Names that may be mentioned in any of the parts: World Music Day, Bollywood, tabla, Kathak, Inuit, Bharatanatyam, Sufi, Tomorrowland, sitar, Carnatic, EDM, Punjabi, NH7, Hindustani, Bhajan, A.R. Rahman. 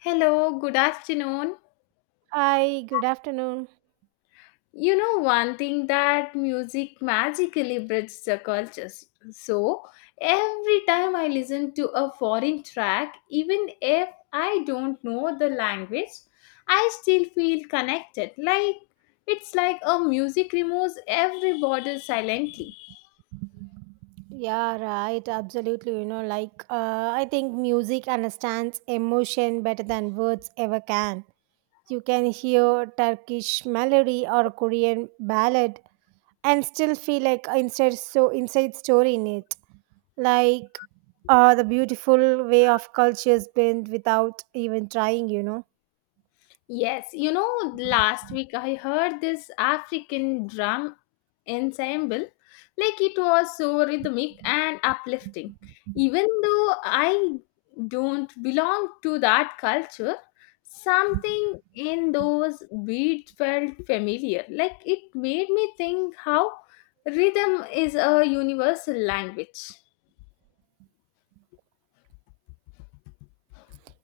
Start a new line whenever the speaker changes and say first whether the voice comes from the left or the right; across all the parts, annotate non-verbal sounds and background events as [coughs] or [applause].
left: Hello, good afternoon.
right: Hi, good afternoon.
left: You know, one thing that music magically bridges the cultures. So, every time I listen to a foreign track, even if I don't know the language, I still feel connected. Like it's like a music removes every border silently.
right: Yeah, right. Absolutely. You know, like, I think music understands emotion better than words ever can. You can hear Turkish melody or Korean ballad and still feel like inside so inside story in it. Like, the beautiful way of cultures bend without even trying.
left: Yes, you know, last week I heard this African drum ensemble. Like it was so rhythmic and uplifting. Even though I don't belong to that culture, something in those beats felt familiar. Like it made me think how rhythm is a universal language.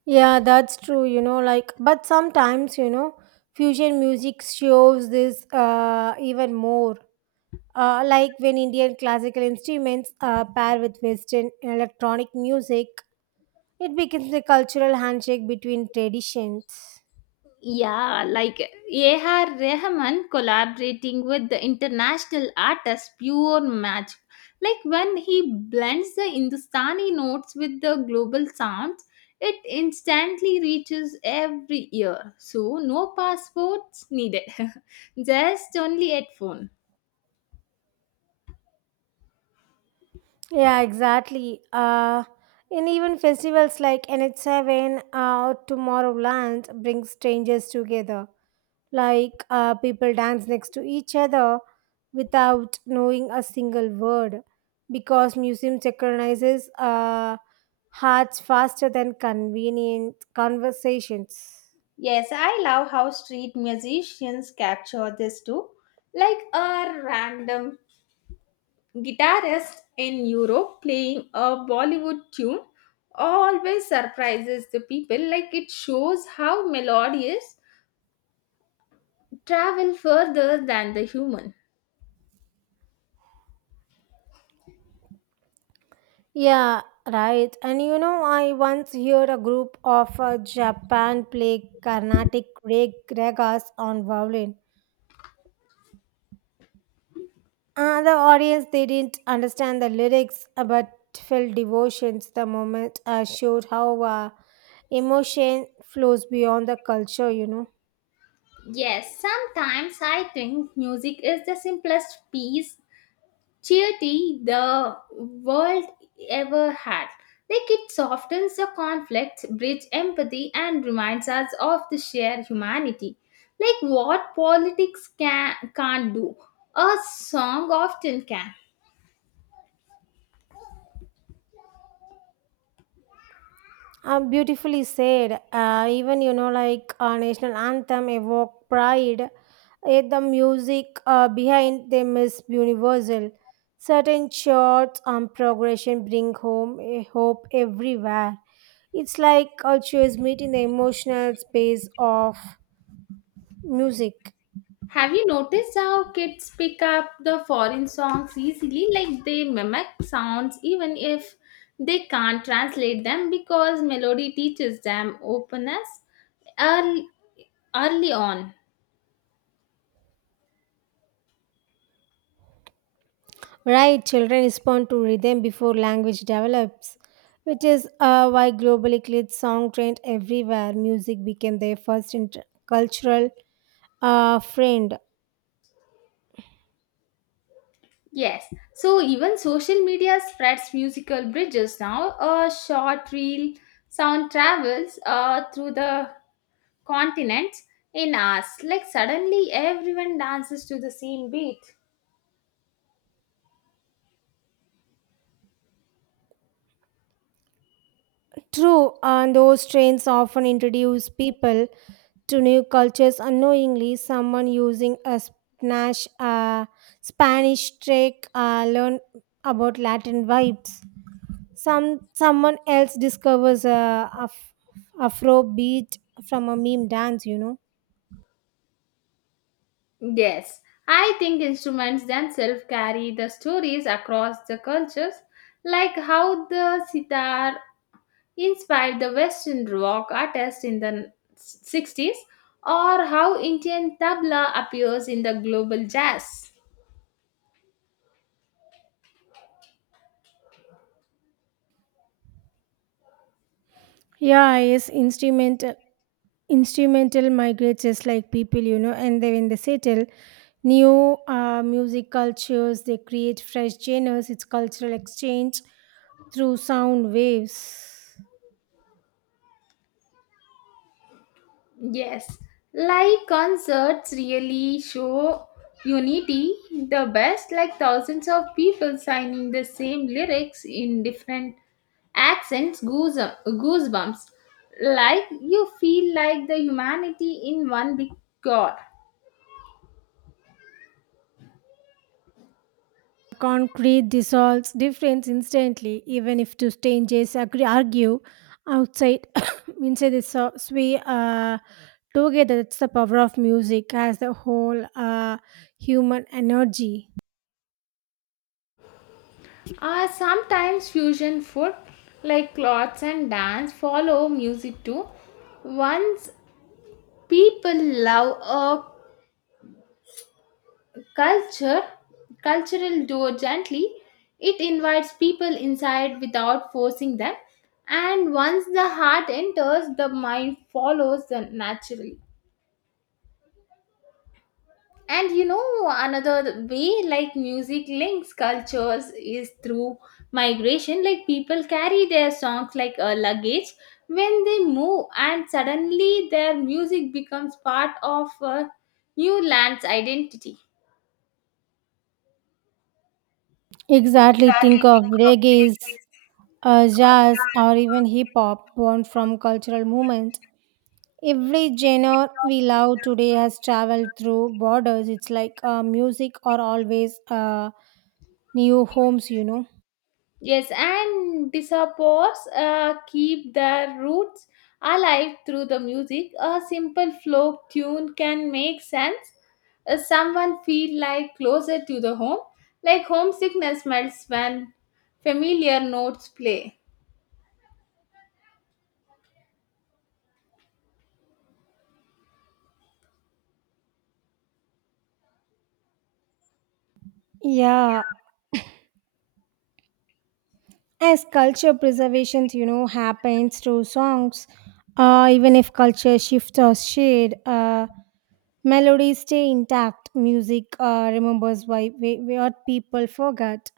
right: Yeah, that's true. You know, like, but sometimes you know, fusion music shows this even more like when Indian classical instruments pair with Western electronic music, it becomes a cultural handshake between traditions.
left: Yeah, like A.R. Rahman collaborating with the international artist, pure magic. Like when he blends the Hindustani notes with the global sounds, it instantly reaches every ear. So no passports needed, [laughs] just only headphone.
right: Yeah, exactly. And even festivals like NH7 or Tomorrowland bring strangers together. Like people dance next to each other without knowing a single word because museum synchronizes hearts faster than convenient conversations.
left: Yes, I love how street musicians capture this too. Like a random guitarist in Europe playing a Bollywood tune always surprises the people, like it shows how melodies travel further than the human.
right: Yeah, right. And you know, I once heard a group of Japan play Carnatic ragas on violin. The audience they didn't understand the lyrics, but felt devotions the moment showed how emotion flows beyond the culture.
left: Yes, sometimes I think music is the simplest piece charity the world ever had. Like it softens the conflicts, bridges empathy, and reminds us of the shared humanity. Like what politics can't do, a song often can.
right: Beautifully said. Even you know, like national anthem evoke pride. Yet the music behind them is universal. Certain chords and progression bring home a hope everywhere. It's like culture is meeting the emotional space of music.
left: Have you noticed how kids pick up the foreign songs easily? Like they mimic sounds even if they can't translate them because melody teaches them openness early, early on.
right: Right, children respond to rhythm before language develops, which is why globally cleared song trend everywhere. Music became their first inter- cultural A friend.
left: Yes, so even social media spreads musical bridges now. A short reel sound travels through the continents in hours. Like suddenly everyone dances to the same beat.
right: True, and those trains often introduce people to new cultures unknowingly. Someone using a Spanish, Spanish trick learn about Latin vibes. Someone else discovers a Afro beat from a meme dance.
left: Yes, I think instruments themselves carry the stories across the cultures, like how the sitar inspired the Western rock artists in the 60s, or how Indian tabla appears in the global jazz.
right: Yeah, yes, instrumental migrates just like people you know and they when they settle new music cultures they create fresh genres. It's cultural exchange through sound waves.
left: Yes, live concerts really show unity the best, like thousands of people signing the same lyrics in different accents, goosebumps. Like you feel like the humanity in one big core.
right: Concrete dissolves difference instantly even if two strangers agree argue outside [coughs] inside the so- sway together. That's the power of music as the whole human energy.
left: Sometimes fusion food like clothes and dance follow music too. Once people love a culture, cultural door gently, it invites people inside without forcing them. And once the heart enters, the mind follows them naturally. And you know, another way like music links cultures is through migration, like people carry their songs like a luggage when they move, and suddenly their music becomes part of a new land's identity.
right: Exactly, think of reggae is jazz, or even hip hop born from cultural movements. Every genre we love today has traveled through borders. It's like music or always new homes.
left: Yes, and disapos keep their roots alive through the music. A simple folk tune can make sense. Someone feel like closer to the home, like homesickness melts when familiar notes play.
right: Yeah, as culture preservation, you know, happens through songs, even if culture shifts or shade, melodies stay intact. Music remembers what people forgot.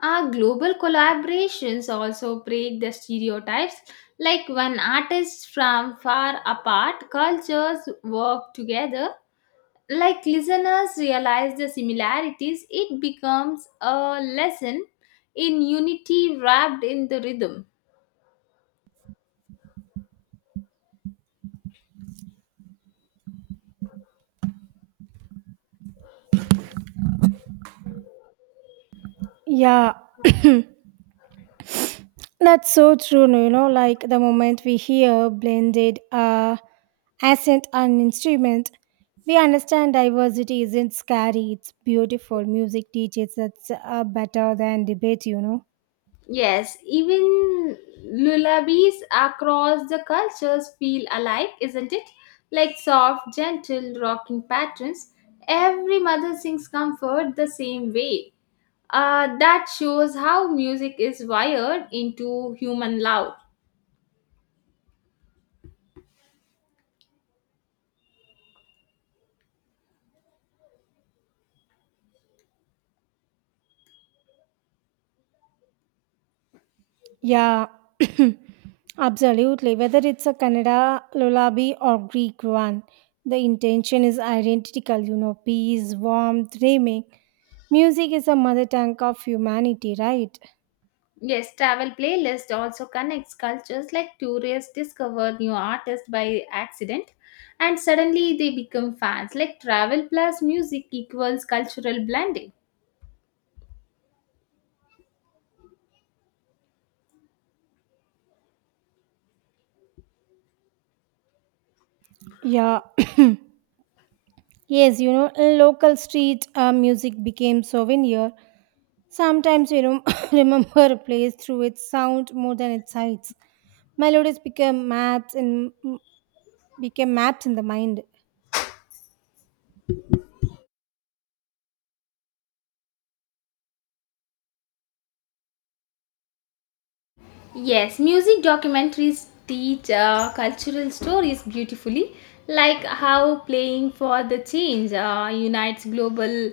left: Our global collaborations also break the stereotypes, like when artists from far apart cultures work together, like listeners realize the similarities, it becomes a lesson in unity wrapped in the rhythm.
right: Yeah, that's so true, no, you know, like the moment we hear blended accent and instrument, we understand diversity isn't scary, it's beautiful. Music teaches that's better than debate.
left: Yes, even lullabies across the cultures feel alike, isn't it? Like soft, gentle, rocking patterns. Every mother sings comfort the same way. That shows how music is wired into human love.
right: Yeah, [coughs] [clears throat] absolutely. Whether it's a Kannada lullaby or Greek one, the intention is identical, you know, peace, warmth, dreaming. Music is a mother tongue of humanity, right?
left: Yes, travel playlist also connects cultures like tourists discover new artists by accident and suddenly they become fans. Like travel plus music equals cultural blending.
right: Yeah. [coughs] [clears throat] Yes, you know, local street music became souvenir. Sometimes we rem- [coughs] [laughs] remember a place through its sound more than its sights. Melodies became maps and Became maps in the mind.
left: Yes, music documentaries teach cultural stories beautifully, like how playing for the change unites global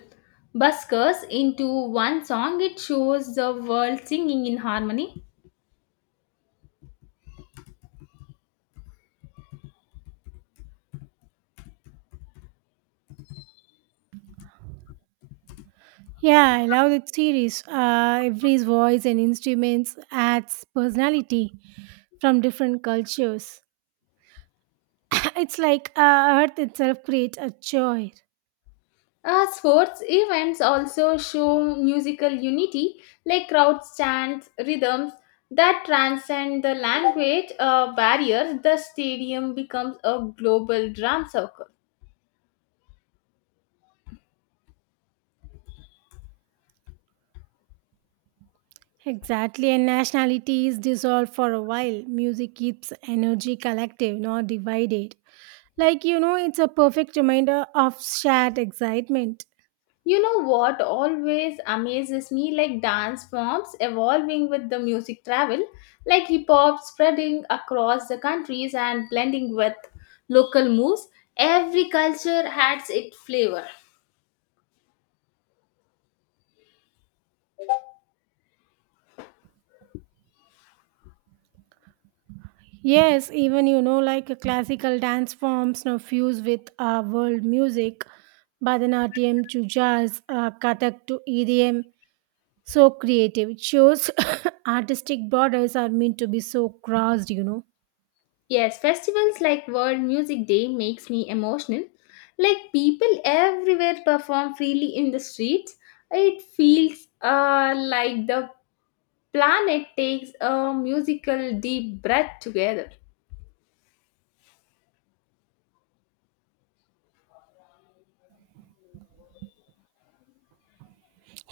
left: buskers into one song. It shows the world singing in harmony.
right: Yeah, I love that series. Every voice and instruments adds personality from different cultures. [coughs] It's like Earth itself creates a joy.
left: Sports events also show musical unity, like crowds, chants, rhythms that transcend the language barriers. The stadium becomes a global drum circle.
right: Exactly, and nationality is dissolved for a while. Music keeps energy collective, not divided. Like, you know, it's a perfect reminder of shared excitement.
left: You know what always amazes me, like dance forms evolving with the music travel, like hip hop spreading across the countries and blending with local moves. Every culture has its flavor.
right: Yes, even, you know, like a classical dance forms now fuse with world music, Bharatanatyam to jazz, Kathak to EDM. So creative. It shows [coughs] artistic borders are meant to be so crossed.
left: Yes, festivals like World Music Day makes me emotional. Like people everywhere perform freely in the streets. It feels like the planet takes a musical deep breath together.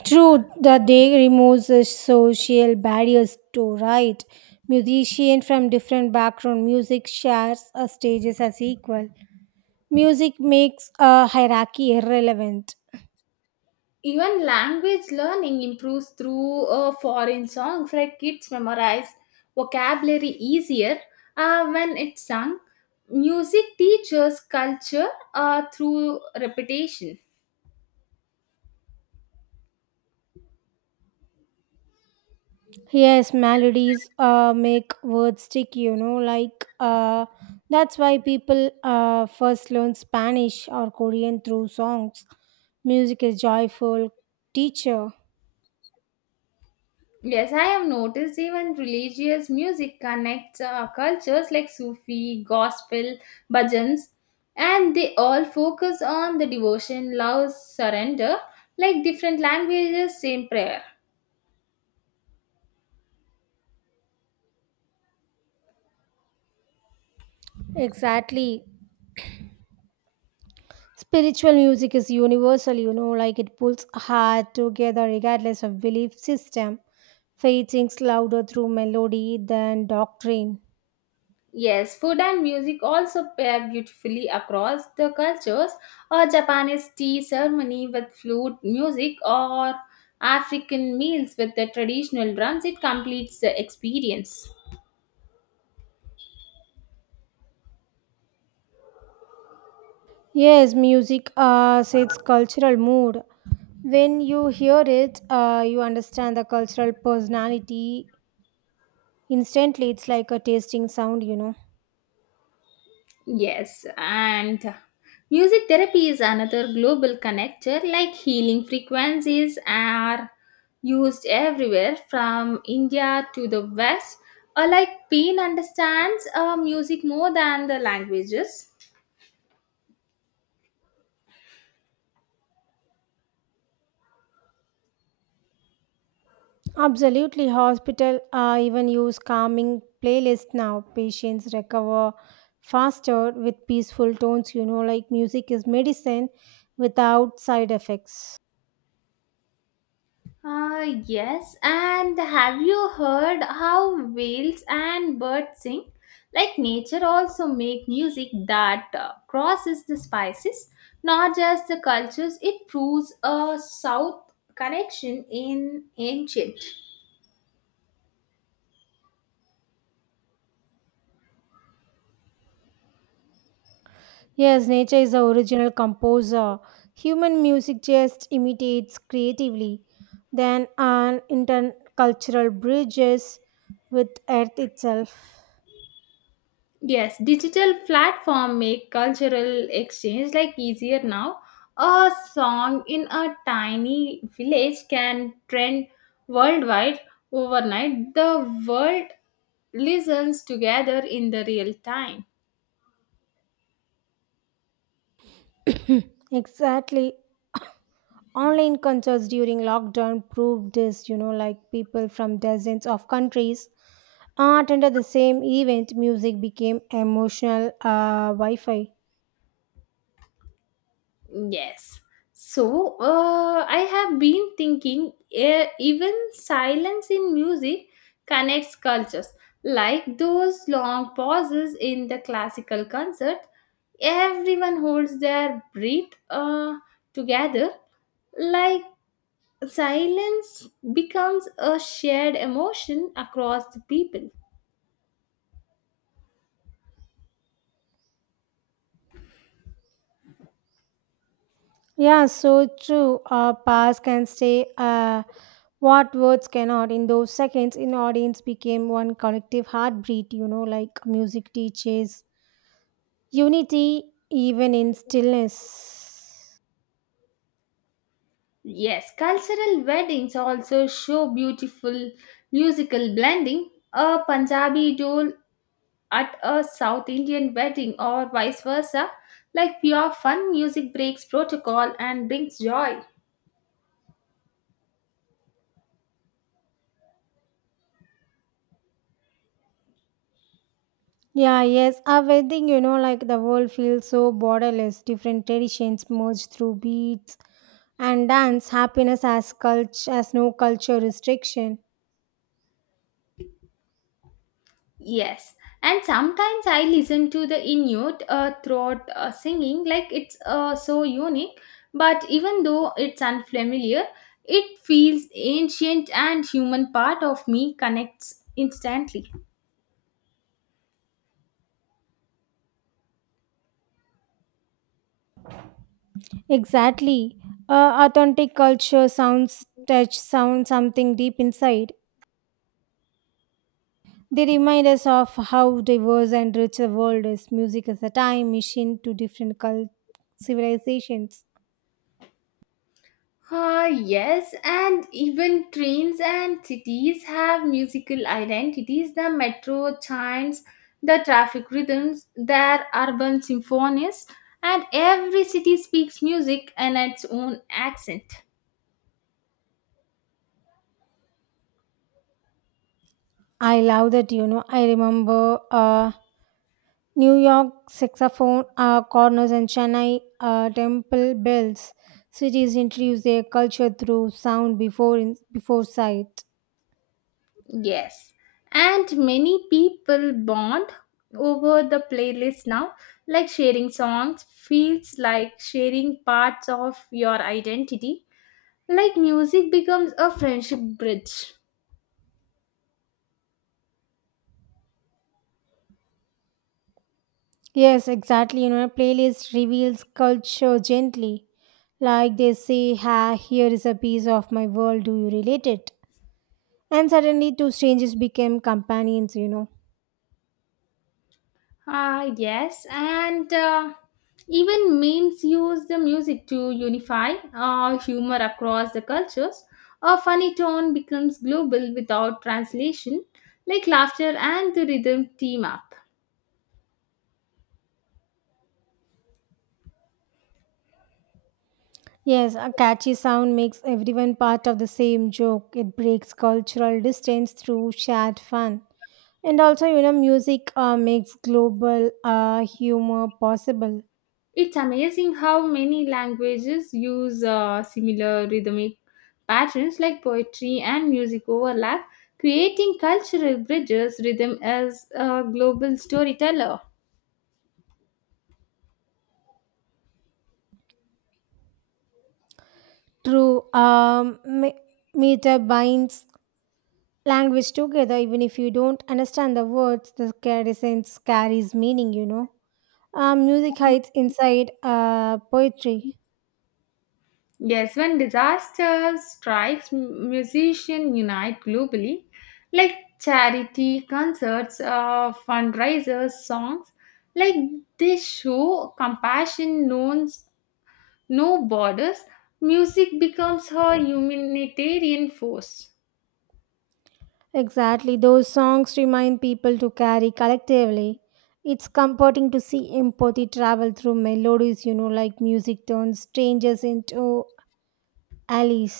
right: True, the day removes the social barriers to right. Musicians from different background music shares stages as equal. Music makes a hierarchy irrelevant.
left: Even language learning improves through foreign songs, like kids memorize vocabulary easier when it's sung. Music teaches culture through repetition.
right: Yes, melodies make words sticky, you know, like that's why people first learn Spanish or Korean through songs. Music is joyful teacher.
left: Yes, I have noticed even religious music connects cultures, like sufi, gospel, bhajans, and they all focus on the devotion, love, surrender, like different languages, same prayer.
right: Exactly. Spiritual music is universal, you know, like it pulls heart together regardless of belief system. Faith sings louder through melody than doctrine.
left: Yes, food and music also pair beautifully across the cultures. A Japanese tea ceremony with flute music, or African meals with the traditional drums, it completes the experience.
right: Yes, music sets cultural mood. When you hear it, you understand the cultural personality instantly. It's like a tasting sound.
left: Yes, and music therapy is another global connector, like healing frequencies are used everywhere from India to the West. Like, pain understands music more than the languages.
right: Absolutely, hospital even use calming playlists now. Patients recover faster with peaceful tones. You know, like music is medicine without side effects.
left: Yes, and have you heard how whales and birds sing? Like nature also make music that crosses the species, not just the cultures. It proves a south connection in ancient.
right: Yes, nature is the original composer. Human music just imitates creatively. Then an intercultural bridges with earth itself.
left: Yes, digital platform make cultural exchange like easier now. A song in a tiny village can trend worldwide overnight. The world listens together in the real time.
right: [coughs] Exactly. Online concerts during lockdown proved this, you know, like people from dozens of countries attended the same event. Music became emotional Wi Fi.
left: Yes. So, I have been thinking even silence in music connects cultures. Like those long pauses in the classical concert, everyone holds their breath together. Like silence becomes a shared emotion across the people.
right: Yeah, so true. Past can say what words cannot. In those seconds, in audience became one collective heartbeat, you know, like music teaches unity even in stillness.
left: Yes, cultural weddings also show beautiful musical blending. A Punjabi dole at a South Indian wedding, or vice versa, like pure fun music breaks protocol and brings joy.
right: Yeah, yes. A wedding, you know, like the world feels so borderless. Different traditions merge through beats and dance. Happiness as culture, as no culture restriction.
left: Yes, and sometimes I listen to the Inuit throat singing, like it's so unique, but even though it's unfamiliar, it feels ancient, and human part of me connects instantly.
right: Exactly. Authentic culture sounds touch sound something deep inside. They remind us of how diverse and rich the world is. Music is a time machine to different cult- civilizations.
left: Ah, yes, and even trains and cities have musical identities. The metro chimes, the traffic rhythms, their urban symphonies, and every city speaks music in its own accent.
right: I love that, you know. I remember. New York saxophone corners and Chennai temple bells. Cities introduce their culture through sound before sight.
left: Yes, and many people bond over the playlist now, like sharing songs feels like sharing parts of your identity. Like music becomes a friendship bridge.
right: Yes, exactly. You know, a playlist reveals culture gently. Like they say, ha, here is a piece of my world. Do you relate it? And suddenly, two strangers became companions.
left: Ah, yes, and even memes use the music to unify humor across the cultures. A funny tone becomes global without translation, like laughter and the rhythm team up.
right: Yes, a catchy sound makes everyone part of the same joke. It breaks cultural distance through shared fun. And also, you know, music makes global humor possible.
left: It's amazing how many languages use similar rhythmic patterns, like poetry and music overlap, creating cultural bridges. Rhythm as a global storyteller.
right: True, meter binds language together. Even if you don't understand the words, the carries sense carries meaning. You know, music hides inside poetry.
left: Yes, when disaster strikes, musicians unite globally, like charity concerts, fundraisers, songs. Like they show compassion, known no borders, music becomes her humanitarian force.
right: Exactly, those songs remind people to carry collectively. It's comforting to see empathy travel through melodies. You know, like music turns strangers into allies.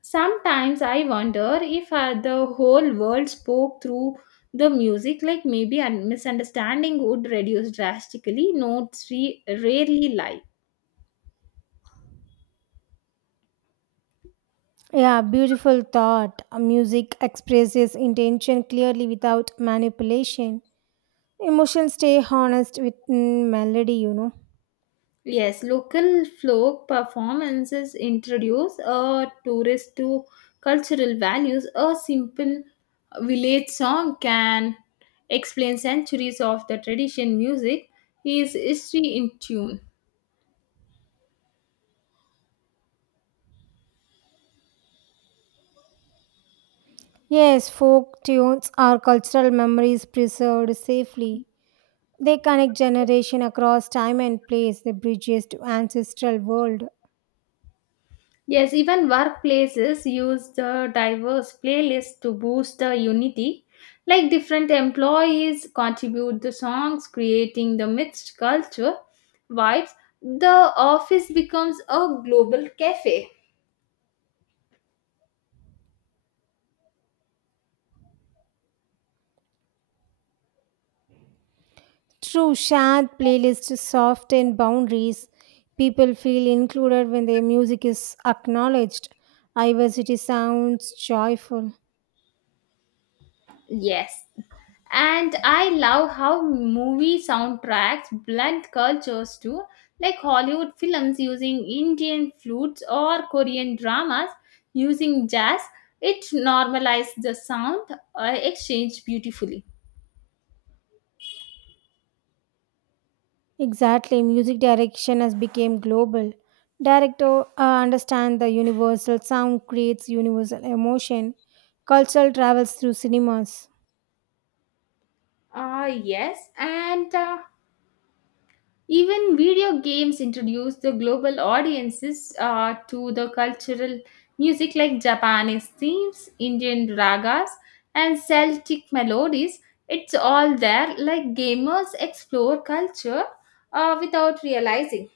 left: Sometimes I wonder if the whole world spoke through the music, like maybe a misunderstanding would reduce drastically. Notes rarely lie.
right: Yeah, beautiful thought. Music expresses intention clearly without manipulation. Emotions stay honest with mm, melody.
left: Yes, local folk performances introduce a tourist to cultural values. A simple village song can explain centuries of the tradition. Music is history in tune.
right: Yes, folk tunes are cultural memories preserved safely. They connect generation across time and place, the bridges to ancestral world.
left: Yes, even workplaces use the diverse playlists to boost the unity. Like different employees contribute the songs, creating the mixed culture vibes. The office becomes a global cafe.
right: True, shared playlists soften boundaries. People feel included when their music is acknowledged. Diversity sounds joyful.
left: Yes, and I love how movie soundtracks blend cultures too, like Hollywood films using Indian flutes, or Korean dramas using jazz. It normalizes the sound exchange beautifully.
right: Exactly, music direction has become global. Director understand the universal sound creates universal emotion. Cultural travels through cinemas.
left: Ah, yes, and even video games introduce the global audiences to the cultural music, like Japanese themes, Indian ragas, and Celtic melodies. It's all there, like gamers explore culture without realizing.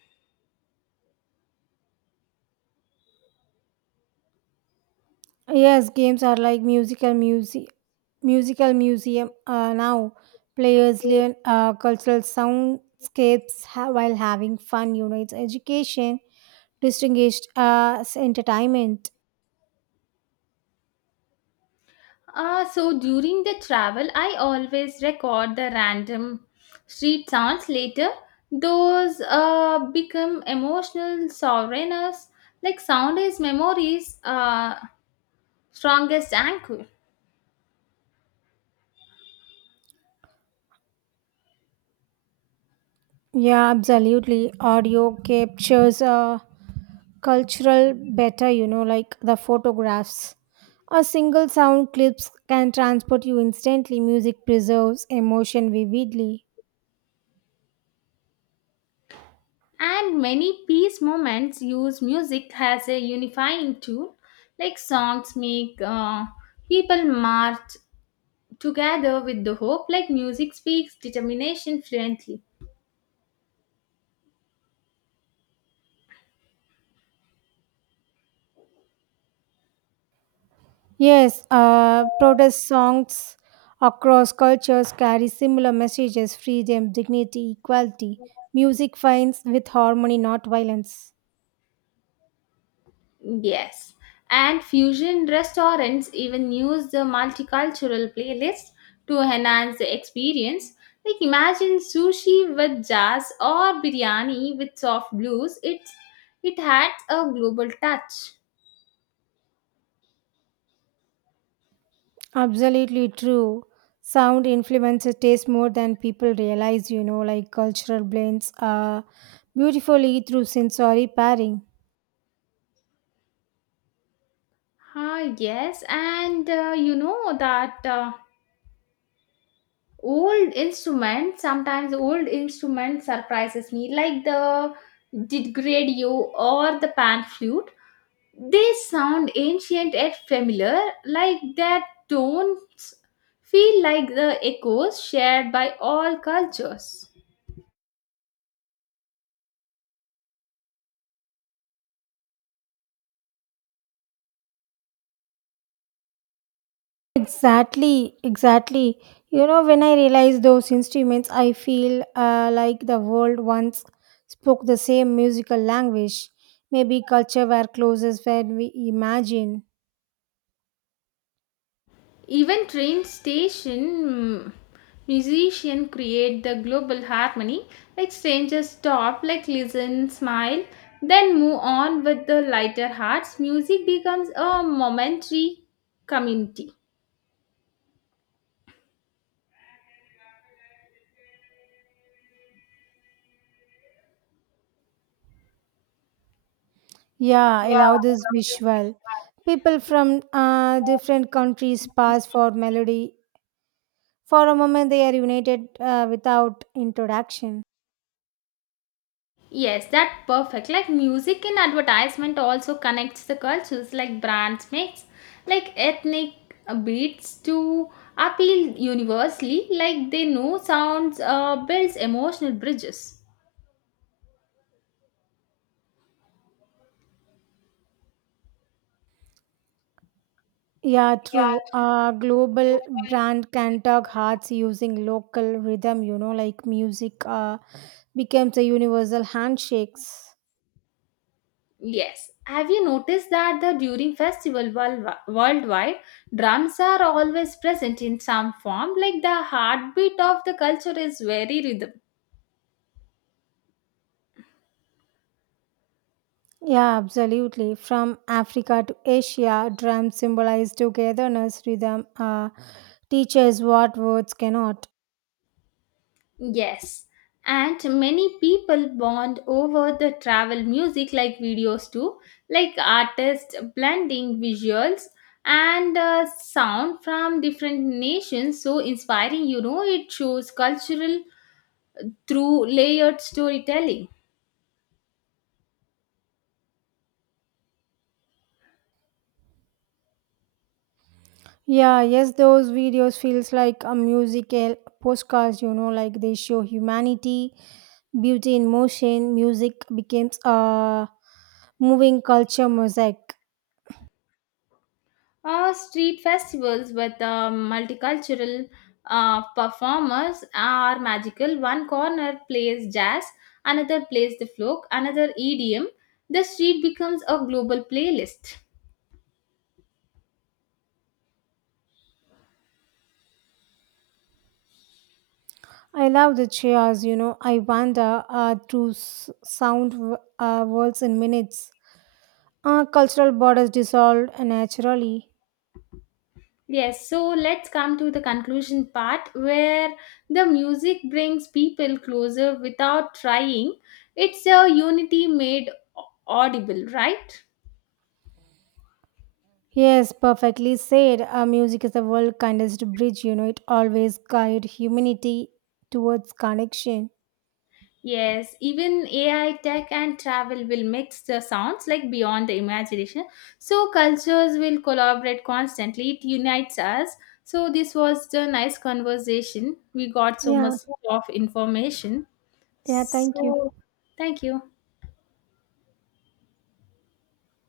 right: Yes, games are like musical museum now. Players learn cultural soundscapes ha- while having fun. Unites education, distinguished entertainment.
left: So during the travel, I always record the random street sounds later. Those become emotional souvenirs, like sound is memories. Strongest anchor.
right: Yeah, absolutely. Audio captures cultural better, you know, like the photographs. A single sound clips can transport you instantly. Music preserves emotion vividly.
left: And many peace movements use music as a unifying tool, like songs make people march together with the hope, like music speaks determination fluently.
right: Yes, protest songs across cultures carry similar messages freedom, dignity, equality. Music finds with harmony, not violence.
left: Yes, and fusion restaurants even use the multicultural playlist to enhance the experience. Like imagine sushi with jazz, or biryani with soft blues. It adds a global touch.
right: Absolutely true. Sound influences taste more than people realize, you know, like cultural blends are beautifully through sensory pairing.
left: Ah, yes, and you know that sometimes old instruments surprises me, like the didgeridoo or the pan flute. They sound ancient yet familiar, like their tones feel like the echoes shared by all cultures.
right: Exactly. You know, when I realize those instruments, I feel like the world once spoke the same musical language. Maybe culture were closest when we imagine.
left: Even train station musician create the global harmony. Like strangers stop, like listen, smile, then move on with the lighter hearts. Music becomes a momentary community.
right: Yeah, allow this visual. People from different countries pass for melody. For a moment, they are united without introduction.
left: Yes, that perfect. Like music and advertisement also connects the cultures. Like brands makes like ethnic beats to appeal universally. Like they know sounds builds emotional bridges.
right: Yeah, true. A global brand can tug hearts using local rhythm, you know, like music becomes a universal handshakes.
left: Yes. Have you noticed that the during festival worldwide, drums are always present in some form, like the heartbeat of the culture is very rhythm.
right: Yeah, absolutely. From Africa to Asia, drums symbolize togetherness, rhythm teaches what words cannot.
left: Yes. And many people bond over the travel music like videos too, like artists blending visuals and sound from different nations. So inspiring, you know, it shows cultural through layered storytelling.
right: Yeah, yes, those videos feels like a musical postcards, you know, like they show humanity, beauty in motion, music becomes a moving culture mosaic.
left: Street festivals with multicultural performers are magical. One corner plays jazz, another plays the folk, another EDM. The street becomes a global playlist.
right: I love the cheers, you know, I wander through s- sound worlds in minutes. Cultural borders dissolved naturally.
left: Yes, so let's come to the conclusion part where the music brings people closer without trying. It's a unity made audible, right?
right: Yes, perfectly said. Music is the world kindest bridge, you know, it always guide humanity towards connection.
left: Yes, even AI tech and travel will mix the sounds like beyond the imagination. So cultures will collaborate constantly. It unites us. So this was the nice conversation. We got so
right: Yeah,
left: much of information.
right: yeah, thank you.
left: So thank you.